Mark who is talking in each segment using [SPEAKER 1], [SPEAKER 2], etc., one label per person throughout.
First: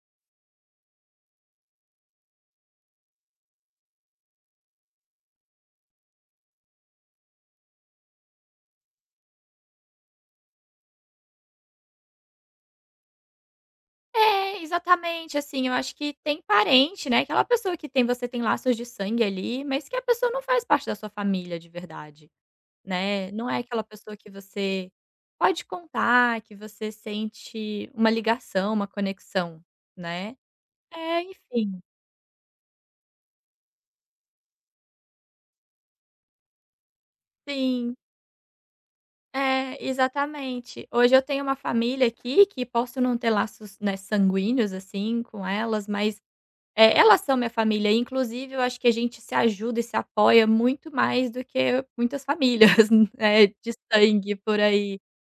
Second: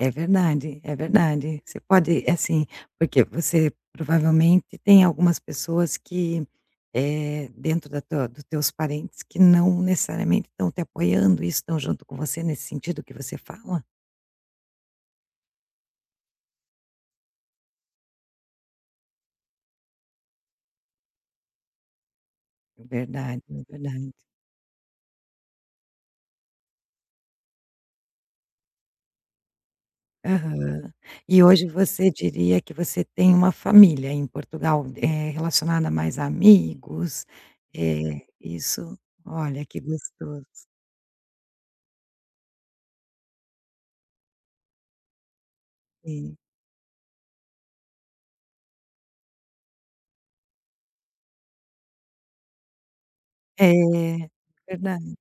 [SPEAKER 1] É verdade, é verdade, você pode assim, porque você, provavelmente, tem algumas pessoas que, eh, dentro da tua do teus parentes que não necessariamente estão te apoiando e estão junto com você nesse sentido que você fala?
[SPEAKER 2] É, exatamente, assim, eu acho que tem parente, né, aquela pessoa que tem você tem laços de sangue, ali, mas que a pessoa não faz parte da sua família de verdade,
[SPEAKER 1] É
[SPEAKER 2] né,
[SPEAKER 1] verdade,
[SPEAKER 2] não é
[SPEAKER 1] é
[SPEAKER 2] aquela
[SPEAKER 1] verdade.
[SPEAKER 2] pessoa que você pode contar, que você sente uma ligação, uma conexão, né.
[SPEAKER 1] Aham.
[SPEAKER 2] É,
[SPEAKER 1] E hoje
[SPEAKER 2] enfim.
[SPEAKER 1] você diria que você tem uma família em Portugal, eh, relacionada mais a amigos,
[SPEAKER 2] Sim.
[SPEAKER 1] eh, isso olha,
[SPEAKER 2] É,
[SPEAKER 1] que gostoso.
[SPEAKER 2] exatamente. Hoje eu tenho uma família aqui, que posso não ter laços, né, sanguíneos, assim, com elas, mas,
[SPEAKER 1] Sim.
[SPEAKER 2] eh, elas são minha família, inclusive eu acho que a gente se ajuda e se apoia muito mais do que muitas famílias, né, de
[SPEAKER 1] É,
[SPEAKER 2] sangue por aí.
[SPEAKER 1] verdade.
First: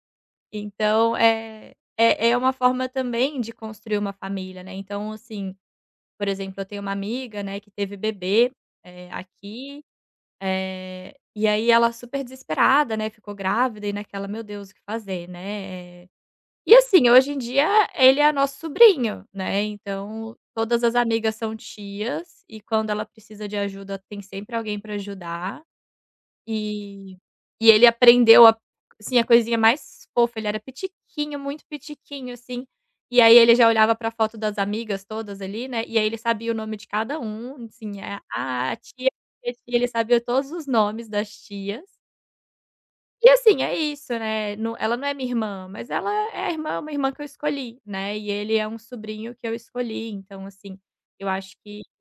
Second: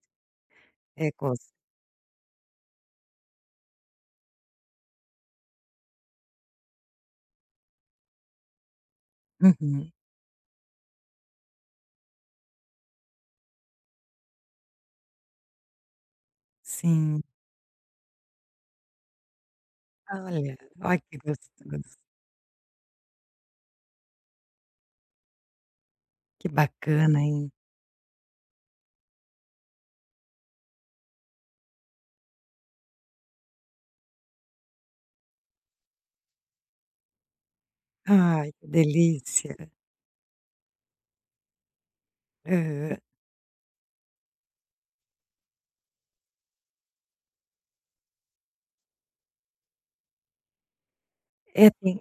[SPEAKER 1] É
[SPEAKER 2] Então,
[SPEAKER 1] cos
[SPEAKER 2] eh, é é uma forma também de construir uma família, né. Então assim, por exemplo, eu tenho uma amiga, né, que teve bebê, eh, aqui,
[SPEAKER 1] Uhum.
[SPEAKER 2] eh, e aí ela super desesperada, né, ficou grávida e naquela: "Meu Deus o que fazer?", né, eh, e assim,
[SPEAKER 1] Sim.
[SPEAKER 2] hoje em dia ele é nosso sobrinho, né, então
[SPEAKER 1] Olha,
[SPEAKER 2] todas
[SPEAKER 1] ó,
[SPEAKER 2] as
[SPEAKER 1] que
[SPEAKER 2] amigas são
[SPEAKER 1] gostoso.
[SPEAKER 2] tias e quando ela precisa de ajuda tem sempre alguém para ajudar.
[SPEAKER 1] Que
[SPEAKER 2] E
[SPEAKER 1] bacana, hein?
[SPEAKER 2] e ele aprendeu a sim, a coisinha mais fofa, ele era pitiquinho, muito pitiquinho assim, e aí ele já olhava para foto das amigas todas ali, né, e aí ele sabia o nome de cada um, assim, eh,
[SPEAKER 1] Ai, que
[SPEAKER 2] "Ah, tia", [unintelligible]
[SPEAKER 1] delícia.
[SPEAKER 2] e ele sabia todos os nomes das tias.
[SPEAKER 1] Aham.
[SPEAKER 2] E assim, é isso, né, no ela não é minha irmã, mas ela é é a irmã uma irmã que eu escolhi, né, e ele é um sobrinho que eu escolhi, então assim, eu acho
[SPEAKER 1] É,
[SPEAKER 2] que
[SPEAKER 1] tem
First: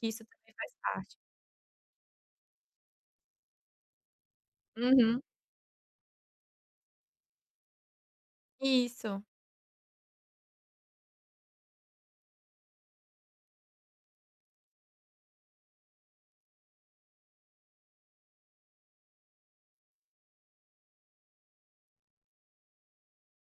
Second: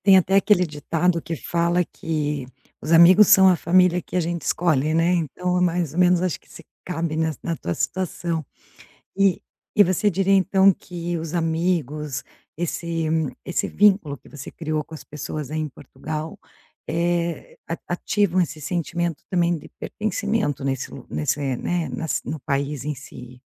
[SPEAKER 2] que
[SPEAKER 1] tem
[SPEAKER 2] isso
[SPEAKER 1] até
[SPEAKER 2] também
[SPEAKER 1] aquele
[SPEAKER 2] faz parte.
[SPEAKER 1] ditado que fala que: "Os amigos são a família que a gente escolhe", né,
[SPEAKER 2] Uhum.
[SPEAKER 1] então é mais ou menos acho que se cabe na na tua situação.
[SPEAKER 2] Isso.
[SPEAKER 1] E e você diria então que os amigos, esse esse vínculo que você criou com as pessoas aí em Portugal, eh, a ativam esse sentimento também de pertencimento nesse lu nesse, eh, né nas no país em si.